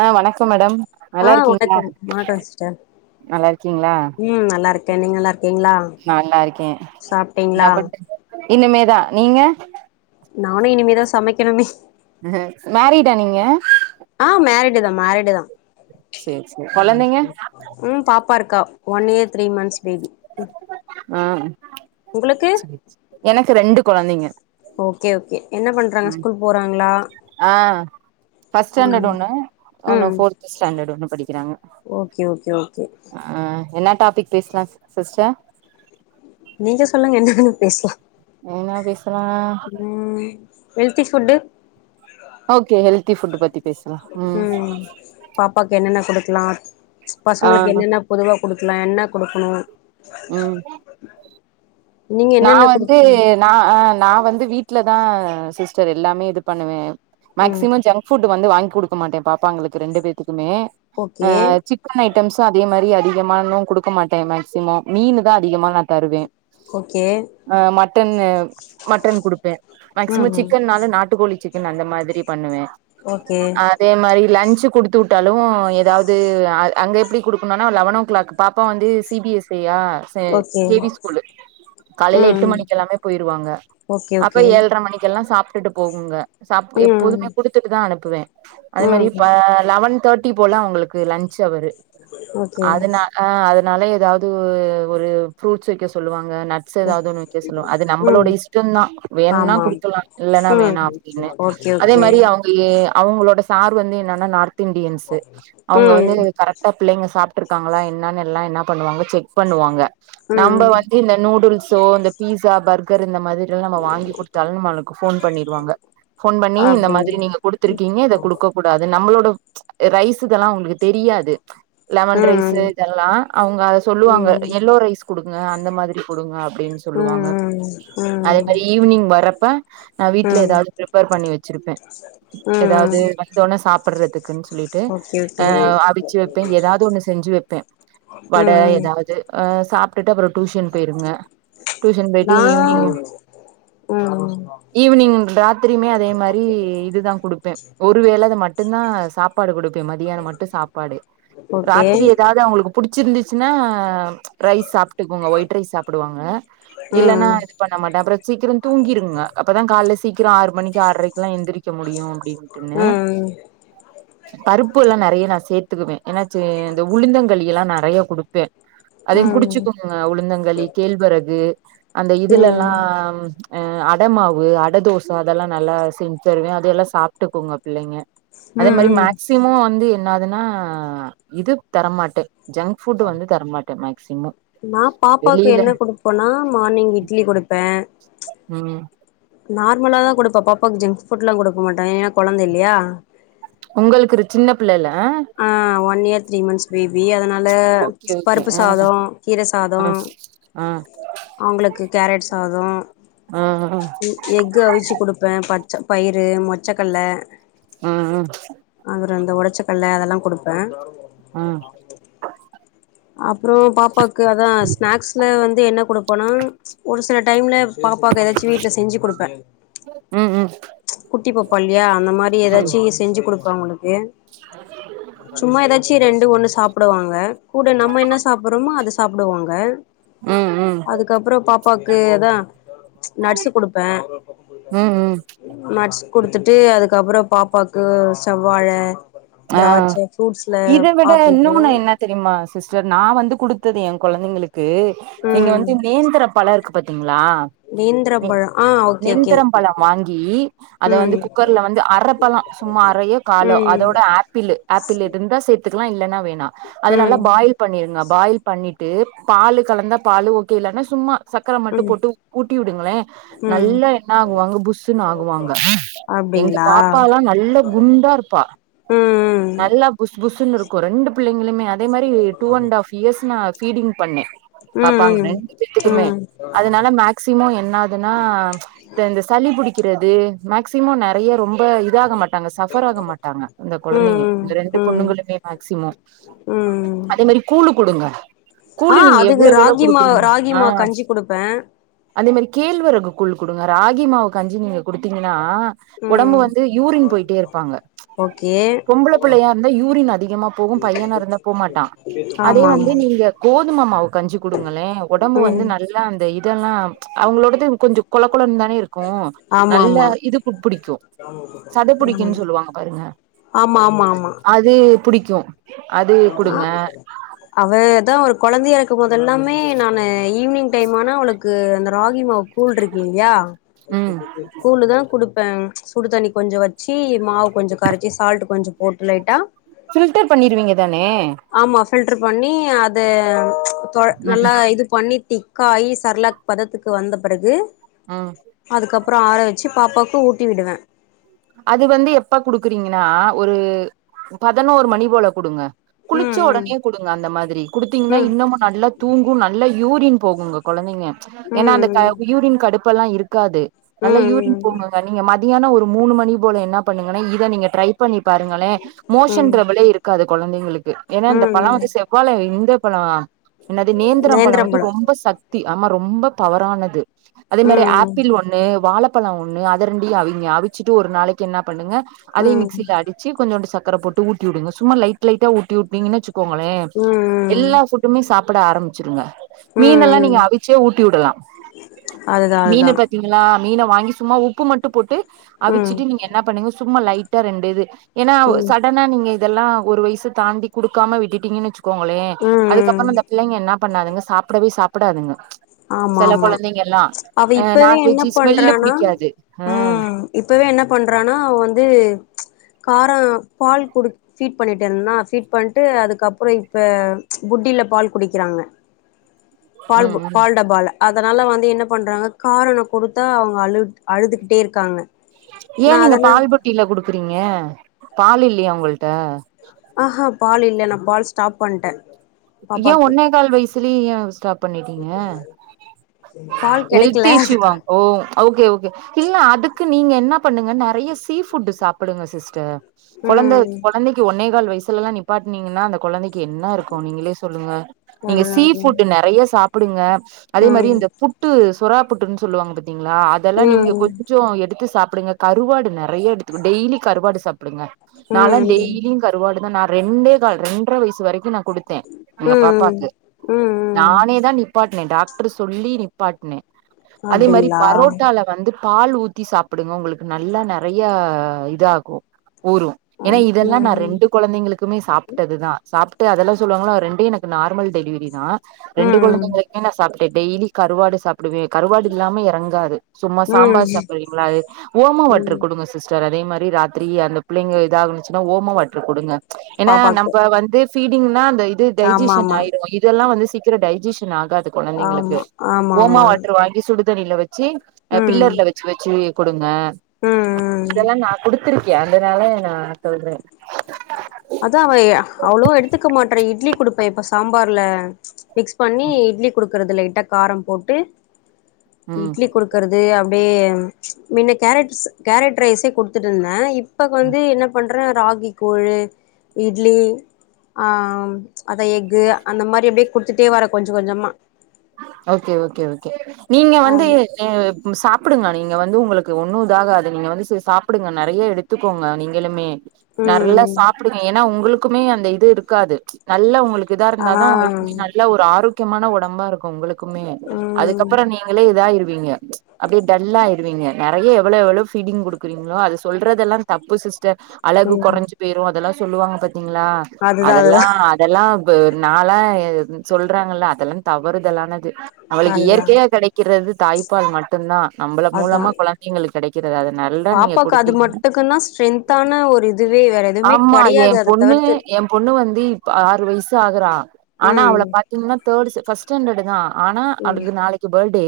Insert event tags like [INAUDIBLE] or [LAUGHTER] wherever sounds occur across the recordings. ஆ வணக்கம் மேடம் ஆ நல்லாருக்கீங்களா வணக்கம் வணக்கம் சிஸ்டர் நல்லா இருக்கீங்களா ம் நல்லா இருக் தே நீங்க நல்லா ருக்கீங்களா நல்லாருக்கே நவுட் இனிமேதா நீங்க நானு இனிமேதா சமைக்கணு மிஸ் மேரிடா நீங்க ஆ மேரிடு தா மேரிடுதா சேரி சேரி கொழந்தைங்க ம் பாப்பாருக்கா one year three months baby ம் ஆ உங்களுக்கு செரி செரி எனக்கு ரெண்டு கொழந்தைங்க ஓகே ஓகே என்ன பண்றாங்க ம் ஸ்கூல் போறாங்களா ஆ ஃபர்ஸ்ட் ஸ்டாண்டடு ம் ஒண்ணு ஒண்ணு ம் ஃபோர்த் ஸ்டாண்டடு ஒண்ணு படிக்கிறாங்க ஓகே ஓகே ஓகே ஆ என்ன டாப்பிக் பேசலா சிஸ் சிஸ்டர் நீங்க சொல்லுங்க என்னன்னு பேசலா என்னா பேசலாம் ம் healthy food okay healthy food பத்தி பேசலா ம் பாப்பாக்கு என்னென்ன கொடுக்கலாம் ஆ பசங்களுக்கு என்னென்ன பொதுவா கொடுக்கலா என்ன கொடுக்கணு ம் நீங்க நா என்னென்ன வந்து குடுப்பீங்க நா ஆ நா வந்து வீட்லதா சிஸ்டர் எல்லாமே இது பண்ணுவே ம் மேக்சிமம் ஜங்க் ஃபுட் வந்து வாங்கி கொடுக்க மாட்டே பாப்பாங்களுக்கு ரெண்டு பேத்துக்குமே ஆ ஓகே சிக்கன் ஐட்டம்ஸும் அதே மாரி அதிகமானும் கொடுக்க மாட்டே மேக்சிமம் மீன் தான் அதிகமா நா தருவே ஓகே ஆ மட்டன்னு மட்டன் குடுப்பே ம் மேக்சிமம் ம் சிக்கன்னால நாட்டுக்கோழி சிக் கன் அந்த மாதிரி பண்ணுவே ஓகே ஆத் அதே மாரி லன்ச் குடுத்து வுட்டாலு ஏதாவது அ அங்க எப்டி குடுக்கணும்னா லெவன் ஓ கிளாக்குக் பாப்பா வந்து சி பி எஸ்ஐயா சே ஓகே கே வி ம் ஸ்கூலு காலையில எட்டு ம் மணிக்கெல்லாமே போயிருவாங்க ஓகே அப்ப ஓகே ஏழ்ர மணிக்கு எல்லா சாப்ட்டுட்டு போகுங்க சாப் ம் எப்போதுமே குடுத் துட்டு தா அனுப்புவே அதே மாரி ம் பா லெவன் தெர்ட்டி போல அவங்களுக்கு லன்ச் அவரு ஓகே அதனா ஆ அதனால ஏதாவது ஒரு ஃப்ரூட்ஸ் வைக்க சொல்லுவாங்க நட் ஸ்ஸு ஏதாவது ஒண்ணு வைக்க சொல்லுவ அது ம் நம்பளோட இஷ்டோ தா வேணுனா ஆமாம் குடுக்கலா இல்லன்ன ம் வேணாப் டின்னு ஓகே அதே ஓகே மாரி அவங் பய்யே அவங்களோட சார் வந்து என்னன்னா நார்த் இண்டியன்ஸ்ஸு அவங்க வந்து ம் கரெக் ட்டா பிள்ளைங்க சாப்பிட்ருக்காங்களா என்னன்னு எல்லா என்ன பண்ணுவாங்க செக் பண்ணுவாங்க நம்ம ம் வந்து இந்த நூடுல்சோ இந்த பீஸா பர்கர் இந்த மாரி இதெல்ல நம்ம வாங்கி குடுத்தாலு நம்மளுக்கு ஃபோன் பண்ணிடுவாங்க ஃபோன் பண்ணி இந்த அப்டிங் மாதிரி நீங்க குடுத்துருக்கீங்க இத குடுக்கக் கூடாது நம்மளோட ம்ச் ரைஸ் இதெல்லா அவங்களுக்கு தெரியாது லெமன் ம் ரைஸ்ஸு இதெல்லா அவங்க அத சொல்லுவாங்க ம் எல்லோ ரைஸ் குடுங்க அந்த மாதிரி கொடுங்க அப் படின் சொல்லுவாங்க ம் ம் அதே மாரி ஈவினிங் வர்ப்ப நா வீட்ல ஏதாவது பிரிப்பர் பண்ணி வச்சிருப்பே ம்ம் தொண்ண சாப்பிடறதுக்குன்ஸ் சொல்லிட்டு அ ஓகே அவிச்சு வைப்பே ஏதாவது ஒண்ணு செஞ்சு வைப்பே வட ம் ஏதாவது ஆ சாப்ட்டுட்டு அப்புறோ டியூஷன் போயிருங்க டியூஷன் போயிட்டு நா ஈவினிங் ம் ஈவினிங் ட்ராத்திரியுமே அதே மாரி இதுதா குடுப்பே ஒருவேள அது மட்டுந்தா சாப்பாடு குடுப் பே மதியானோ மட்டு சாப்பாடு ஓகே ராத்திரி ஏதாவது அவங்களுக்குப் பிடிச்சிருந்துச்சின்னா ம்ச் ரைஸ் சாப்ட்டுக்குங்க ஒயிட் ரைஸ் சாப்பிடுவாங்க இல்லன்னா ம் இது பண்ண மாட்டே அப்புறோ சீக்கிரோ தூங்கிருங்க அப்பதா கால்ல சீக்கிரோ ஆறு மணிக்கு ஆறைக்லா எந்திரி க்க முடியு அப்டின்ட்டுன்னு ம் பருப்பு எல்லா நெறைய நா சேத்துக்குவே ஏனாச்சே இந்த உளுந்தங்களி எல்லா நெறைய குடுப்பே அதையு ம் குடிச்சுக்கோங்க உளுந்தங்களி கேழ்வரகு அந்த இதுல எல்லா ம் ம்ச் அ அட மாவு அட தோச அதெல்லா நல்லா செஞ்சு தருவே அதெல்லா சாப்பிட்டுக்கோங்க பிள்ளைங்க அதே ம் மாரி ம் மேக்சிமோ வந்து என்னதுன்னா இது தரமாட்டே ஜங் ஃபுட் வந்து தரமாட்டே மேக்சிமோ வெளியில போனா மார்னிங் இட்லி குடுப்பே ம் நார்மலா தா கொடுப்பா பாப்பாவுக்கு ஜங்க் ஃபுட்லா குடுக்க மாட்டோ ஏன்னா குழந்த இல்லையா உங்களுக்கு ஒரு சின்ன பிள்ளைல ஆ one year three month baby அதனால ஓகே ம்ச் ஓகே பருப்பு ஆ சாதோ கீர சாதோ ஆ ஆ அவங்களுக்கு கேரட் சாதோ ஆ அஹ எக்கு அவிச்சு குடுப்பே பச்ச பயிறு மொச்சக்கல ம் ம் அவரு அந்த ஒடச்சக்கல்ல அதெல்லா குடுப்பே ம் அப்பறோ பாப்பாக்கு அதா ஸ்நாக்ஸ்ல வந்து என்ன குடுப்போனா ஒரு சில டைம்ல பாப்பாக்கு ஏதாச்சு வீட்ல செஞ்சு குடுப்பே ம் ம் குட்டிப்பாப்பாயில்லையா அந்த மாரி ம் ஏதாச்சி ஸ் செஞ்சு குடுப்ப அவுங்களுக்கு சும்மா ஏதாச்சி ரெண்டு ஒண்ணு சாப்டுவாங்க கூட நம்ம என்ன சாப்றோமோ அத சாப்டுவாங்க ம் ம் அதுக்கப்பறோ பாப்பாக்கு எதா நட்ஸ் குடுப்பே ம் ம் நட்ஸ் குடுத்துட்டு அதுக்கப்பறோ பாப்பாக்கு செவ்வாழ ஆ திராட்சை ஃப்ரூட்ஸ்ல இத விட ஆப்பிள் பழோ இன்னொன்னு என்ன தெரியுமா சிஸ்டர் நா வந்து குடுத்தது என் கொழந்தைங்களுக்கு நீங்க ம் வந்து நேந்திர பழ இருக்கு பாத்தீங்களா நேந்திரம் நே பழோ ஆ ஓகே ஓகே நேந்திர பழ வாங்கி அத வந்து ம் குக்கர்ல வந்து அரப்பழோ சும்மா அரையோ காலோ ம் அதோட, ஆப்பிளு ஆப்பிள் இருந்தா சேத்துக்கலா இல்லனா வேணாம். அத நல்லா ம் பாயில் பண்ணிருங்க பாயில் பண்ணிட்டு பாலு கலந்த பாலு ஓகே இல்லனா சும்மா சக்கர மட்டு ம் போட்டு ஊட்டி விடுங்களே ம் நல்லா என்ன ஆகுவாங்க புஸ்ஸுனு ஆகுவாங்க எங்க அப்டிங்களா பாப்பாலா நல்ல குண்டா ருப்பா ம் ம் நல்லா புஸ் புஸ்ஸுன்னு இருக்கு ரெண்டு பிள்ளைகளுமே அதே மாரி டூ அண்ட் ஹாஃப் இயர்ஸ் நா ஃபீடிங் பண்ணே ம் பாப்பாங்க ம் ரெண்டுத்துக்குமே ம் அதனால மேக் ஸிமோ என்னாதுனா த இந்த சளி பிடிக்கிறது மேக்ஸிமோ நெறைய ரொம்ப இ தா ஆக மாட்டாங்க சஃபர் ஆக மாட்டாங்க இந்த கொழந்தைங்க ம் இந்த ரெண்டு ம் பொண்ணுங்களுமே மேக்ஸிமோ ம் அதே மாரி கூலு குடுங்க ஆ கூலு நீங்க அதுக்கு எவ்ளோக்கு எவ்ளோ ராகி மாவு குடுக்குறீங்களோ ராகி மாவு ஆஹ் கஞ்சி குடுப்பே அதே மாரி கேழ்வரகு கூல் குடுங்க ராகி மாவு கஞ்சி நீங்க குடுத்தீங்கனா ஒடம்பு ம் வந்து, யூரின் போயிட்டே இருப்பாங்க ஓகே பொம்பள புள்ளயா ருந்தா யூரின் அதிகமா போகு பையனா இருந்தா போமாட்டா அதே ஆமா வந்து ஆமா நீங்க கோதும மாவு கஞ்சி குடுங்களே உடம்பு வந்து ம் நல் ல அந்த இதெல்லா அவுங்களோடது கொஞ்சோ கொல கொலன்னு தான இருக் கு ஆமா நல்ல ஆமா இதுப்பு புடிக்கும். சத ம் புடிக்குன்னு சொல்லுவாங்க பாருங்க ஆமா ஆமா ஆமா அது புடிக்கு அது ஆ குடுங்க அவ தா ஒரு கொழந்தையா இருக்குபோதெல்லாமே நானு ஈவினிங் டைம் ஆனா, அவளுக்கு அந்த ராகி மாவு, கூல் இருக்கீங்யா ம் கூலு தா குடுப்பே. சுடு தண்ணி கொஞ்சோ வச்சு, மாவு கொஞ்சோ கரச்சி, சால்ட் கொஞ்சோ போட்டு லைட்டா ஃபில்டர் பண்ணிருவீங்க தானே ஆமா ஃபில்டர் பண்ணி, அது தொல ம் நல்லா இது, பண்ணி திக்காயி, செர்லாக் பதத்துக்கு வந்த பெறகு, ஆஹ் அதுக்கப்றோ ஆற வச்சு பாப்பாவுக்கு ஊட்டி விடுவே அது வந்து எப்ப குடுக்குறீங்கனா ஒரு பதனோரு மணி போல குடுங்க குளிச்ச ம் ஒடனே குடுங்க அந்த மாதிரி குடுத்தீங்கனா ம் இன்னமு நல்லா தூங்கு நல்லா யூரின் போகுங்க கொழந்தைங்க ஏனா அந்த க ம் யூரின் கடுப் இப்பெல்லா இருக்காது ம் நல்லா ம் யூரின் போவுனுங்க நீங்க மதியானோ ஒரு மூணு மணி போல என்னா பண்ணுங்கனா இத நீங்க ட்ரை பண்ணி பாருங்களேன் ம் மோஷன் ம் ட்ரபுளே இருக் காது கொழந்தைங்களுக்கு ஏனா இந்த ம் பழ ம் வந்து செவ்வால இந்த பழோ என்னது நேந்திரோ பழ வந்து நேந்திரம்பழோ ரொம்ப சக்தி ஆமா ரொம்ப பவரானது அதே மாரி ம் ஆப்பிள் ஒண்ணு வாழப்பழோ ஒண்ணு அத ரெண்டையு அவிங்க அவிச்சிட்டு ஒரு நாளைக்கு என்னா பண்ணுங்க அதே ம் மிக்சில அடிச்சி கொஞ்சோண்டு சக்கர போட்டு ஊட்டி வுடுங்க சும்மா லைட் லைட்டா ஊட்டி வுட்டீங்கனா வச்சு கோங்களே ம் ம் எல்லா ஃபுட்டுமே சாப்ட ஆரம்பிச்சிருங்க ம் மீனெல்லா நீங்க ம் அவிச்சே ஊட்டி வுடலா அதுதா மீன அதுதா பத் திங்கலா மீன வாங்கி சும்மா உப்பு மட்டு போட்டு ம் அவிச்சிட்டு நீங்க என்ன பண்ணுங்க சும்மா லைட்டா ரெண்டு இது ஏனா ஒ ம் சடனா நீங்க இதெல்லா ஒரு வயசு தாண்டி குடுக்காம விட்டுட்டீங்கன் வச்சுக்கோங்களே ம் ம் அதுக்கப்ற அந்த பிள்ளைங்க என்னா பண்ணாதுங்க சாப்டவே சாப்டாதுங்க ஆமா ஆமா அவ இப்பவே என்ன நான்வெஜ்ஜு ஸ்மெல்லு பண்றானா புடிக்காது ஆ ம் இப்பவே என்ன பண்றானா அவ வந்து காரோ பால் குடு ஃபீட் பண்ணிட் இருந்னா ஃபீட் பண்ட்டு அதுக்கப்றோ இப்ப புட்டில பால் குடிக்கிறாங்க. ஹ! பால் பு டபால அதனால வந்து என்ன பண்றாங்க காரணோ குடுத்தா அவுங்க அழுத் அழுதுகிட்டே இருக்காங்க ஏ நா நீங்க அதனா பால் புட்டில குடுக்குறீங்க பால் இல்லையா உங்கள்ட்ட ஆஹா பால் இல்ல நா பால் ஸ்டாப் பண்ட்ட ஏ ஒன்னே கால் வயசிலியே ஏ ஸ்டாப் பண்ணிட்டீங்க பால் கெடைக்கல ஹெல்த் இஷ்யூ வா அதுக்கு ஒ ஓகே ஓகே இல்ல அதுக்கு நீங்க என்ன பண்ணுங்க நெறைய சீ ஃபுட்டு சாப்புடுங்க சிஸ்டர் கொழந்த ம் கொழந்தைக்கு ஒன்னே கால் வயசுலலா நிப்பாட்னீங்கன்னா அந்த கொழந்தைக் கே என்ன இருக்கு நீங்களே சொல்லுங்க நீங்க அதுதா சீ அதுதா ஃபுட்டு நெறைய சாப்புடுங்க அதே மாரி ம் இந்த புட்டு சொறா புட்டுன் சொல்லுவாங்க பாத்தீங்களா அதெல்லா நீங்க ம் கொஞ் சோ எடுத்து சாப்டுங்க கருவாடு நெறைய எடுத்து டெய்லி கருவாடு சாப்டுங்க நாலா ம் ம் டெய்லியு கருவாடு தா நா ரெண்டே கால் ரெண்ட்ர வயசு வரைக்கு நா குடுத்தே ம் எங்க ம் பாப்பாக்கு ம் ம் நானே தா நிப்பாட்னே டாக்ட்ரு சொல்லி நிப்பாட்னே அதே மாரி அப்டிங்களா பரோட்டால வந்து பால் ஊத்தி சாப்டுங்க உங்களுக்கு நல்ல நெறையா இதாகு ஊரு ஏனா ம் இதெல்லா நா ம் ரெண்டு கொழந்தைங்களுக்குமே சாப்ட்டது தா சாப்ட்டு அதெல்லா சொல்லுவாங்களா ரெண்டையு எனக்கு நார்மல் டெலிவிரி தா ரெண்டு ம் கொழந்தைகளுக்மே நா சாப்ட்ட டெய்லி கருவாடு சாப்டுவே கருவாடு இல்லாம எறங்காது சும்மா ம் சாம்பார் சாப்டுவிங்களா அது ஓமா வாட்டரு ம் குடுங்க சிஸ்டர் அதே மாரி ராத்திரி அந்த பிள்ளைங்க இதாகுன்சுனா ஓமா வாட்ரு குடுங்க ஏனா பாப்பாக்கு நம்ப வந்து பீடிங்னா அந்த இது ஆமா டைஜிஷின் ஆமா ஆயிடு இதெல்லா வந்து சீக்கிரோ டைஜிஷின் ஆகாது கொழந்தைங்களுக்கு ஆமா ஆமா ஓமா ஆமா வாட்ரு ம் வாங்கி சுடு தண்ணில வச்சி அ ம் பில்லர்ல வச்சி வச்சி குடுங்க ம் இதெல்லா நா குடுத்திருக்கே அந்தனால நா சொல்ற அதா வை அவ்ளோ எடுத்துக்க மாட்ர இட்லி குடுப்பே இப்ப சாம்பார்ல மிக்ஸ் பண்ணி ம் இட்லி குடுக்கறது லைட்டா காரம் போட்டு இட்லி ம் குடுக்கறது அப்டியே மின்ன கேரட்ஸ் கேரட் ரைஸே குடுத்துட்டுருந்தே இப் இப்ப வந்து என்ன பண்ற ராகி கூழு இட்லி ஆ ம் அதா எஃக்கு அந்த மாரி அப்டியே குடுத்துட்டே வர கொஞ்ச கொஞ்சமா ஓகே ஓகே ஓகே நீங்க ஆ வந்து ஏ சாப்டுங்க நீங்க வந்து உங்களுக்கு ஒண்ணு இதாகாது நீங்க வந்து செர் சாப்டுங்க நெறைய எடுத் த்துக்கோங்க நீங்களுமே நல்லா ம் சாப்டுங்க ஏனா உங்களுக்குமே அந்த இது இருக்காது நல்ல உங்களுக்கு இதா இருந்தா ஆனா தா உங்களுக்குமே நல்ல ஒரு ஆரோக்கியமான ஒடம்பா இருக் உங்களுக்குமே ம் அதுக்கப்றோ நீங்களே இதாயிருவீங்க அப்டியே டல்லாயிடுவீங்க நெறைய எவளோ எவளோ ஃபீடிங் குடு க்குறிங்ளோ அது சொல்றதெல்லா தப்பு சிஸ்டர் அழகு ம் கொறஞ்சி போயிரு அதெல்லா சொல்லுவாங்க பாத்தீங்களா அதுதா அதெல்லா அதுதா அதெல்லா ப நாளா சொல்றாங்கல்ல அதெல்லா தவ் வருதலானது அவளுக்கு அதுதா இயற்கையா கெடைக்கிறது தாய்ப்பால் மட்டுந்தா நம்பள அதா மூலமா கொழந் பாப்பாக்கு அது மட்டுக்குனா ஸ்ட்ரென்தான ஒரு இதுவே வேற எதுமே ஆமா எ கெடையாது அத் அத பொண்ணு தவிர்த்து எ பொண்ணு வந்து இப்ப ஆறு வயசு ஆகறா ஆனா அவள ம் பாத்தீங்னா தேடு் ச ஃபஸ் டண்டுதா ஆனா ம் அவளுக்கு நாளைக்கு பாடே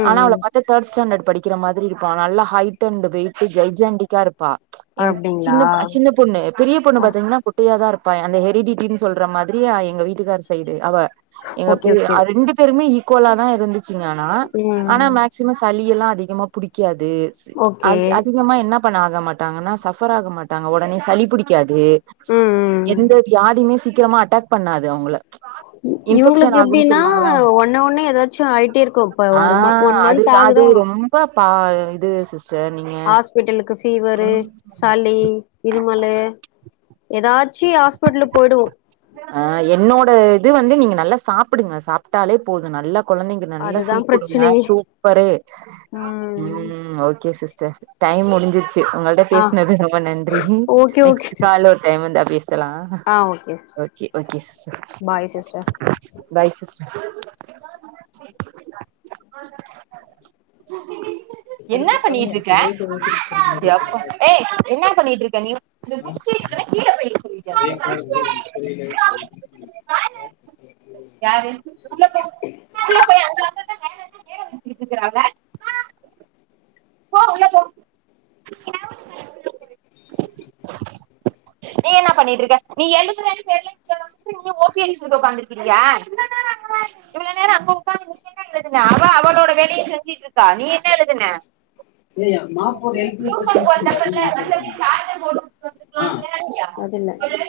ம் ஆனா அவள ம் பாத் து தேட் ஸ்டாண்டர்ட் படிக்கிற மாதிரி இருப்பா நல்ல ஹைட் அண்ட் வெயிட்டு ஜைஜெண்டிக்கா இருப்பா ஏன் அப்டிங்களா சின்ன சின்ன பொண்ணு பெரிய பொண்ணு ஆ பாத்தீங்கனா குட்டையாதா இருப்பா அந்த ஹெரிடிட்டின் சொல்ற மாதிரி அ எங்க வீட்டுக்கார் சைடு அவ ஓகே து ஓகே அ ரெண்டு பேருமே ஈக்குவலா தா இருந்துச்சிங்க ஆனா ஆனா ம் மேக் சிம சளி எல்லா அதிகமா புடிக்காது ஸ் ஓகே அது அதி திகமா என்ன பண்ண ஆக மாட்டாங்கனா சஃபர் ஆக மாட்டாங்க ஒடனே சளி புடிக் கியாது ம் ம் எந்த வியாதியுமே சீக்கிரமா அட்டாக் பண்ணாது அவுங்கள இ இவுங்ளுக் எப்டின்னா ஒண்ணு ஒண்ணே ஏதாச்சு ஆயிட்டே இருக்கு இப்ப ஆ ஒரு ம ஒன் அது மந்த் அது ஆகுதா ரொம்ப பா இது சிஸ் ஹாஸ்பிட்டலுக்கு ஃபீவரு சளி இருமலு எதாச்சி ஹாஸ்பிட்டலு போய்டுவோ ஆ என்னோட இது வந்து நீங்க நல்லா சாப்புடுங்க சாப்டாலே போது நல்லா கொழந்தைங்க நல்லா அதுதா ஃபீட் குடுங்க பிரச்சனையே சூப்பரு ம் ஓகே சிஸ்டர் டைம் முடிஞ்சிருச்சி உங்ககிட்ட ஆ பேஸ்னது ரொம்ப நன்றி okay okay next sister call ஒரு டைம் இருந்தா பேசலா ஆ sister okay okay sister bye sister bye sister என்னா பண்ணிட்டு இருக்க ஏய் என்னா பண்ணிட்டு இருக்க நீ மட்டு அந்த புக்கு இருக்குல கீழ வை அதே கால முருகன் கோயிலு யாரு உள்ள போ உள்ள [UNINTELLIGIBLE] போ உள்ள போ நீ என்ன பண்ணிட்டு இருக்க நீ எழுதுவேனு [UNINTELLIGIBLE] நீ ஓபி அடிச்சுட்டு வந்து உக்காந்துருக்கியா இவ்ளோ நேரோ அங்க உக்காந்து என்ன எழுதுன அவ அவளோட வேலைய செஞ்சிட்டு இருக்கா நீ என்ன எழுதுன இல்லையா டியூஷனுக்கு வந்தப்பல்ல வந்தப்ப [UNINTELLIGIBLE] சார்ஜர் போட்டு வந்துருக்கலாம்ல இல்லையா அது இல்ல சொல்லு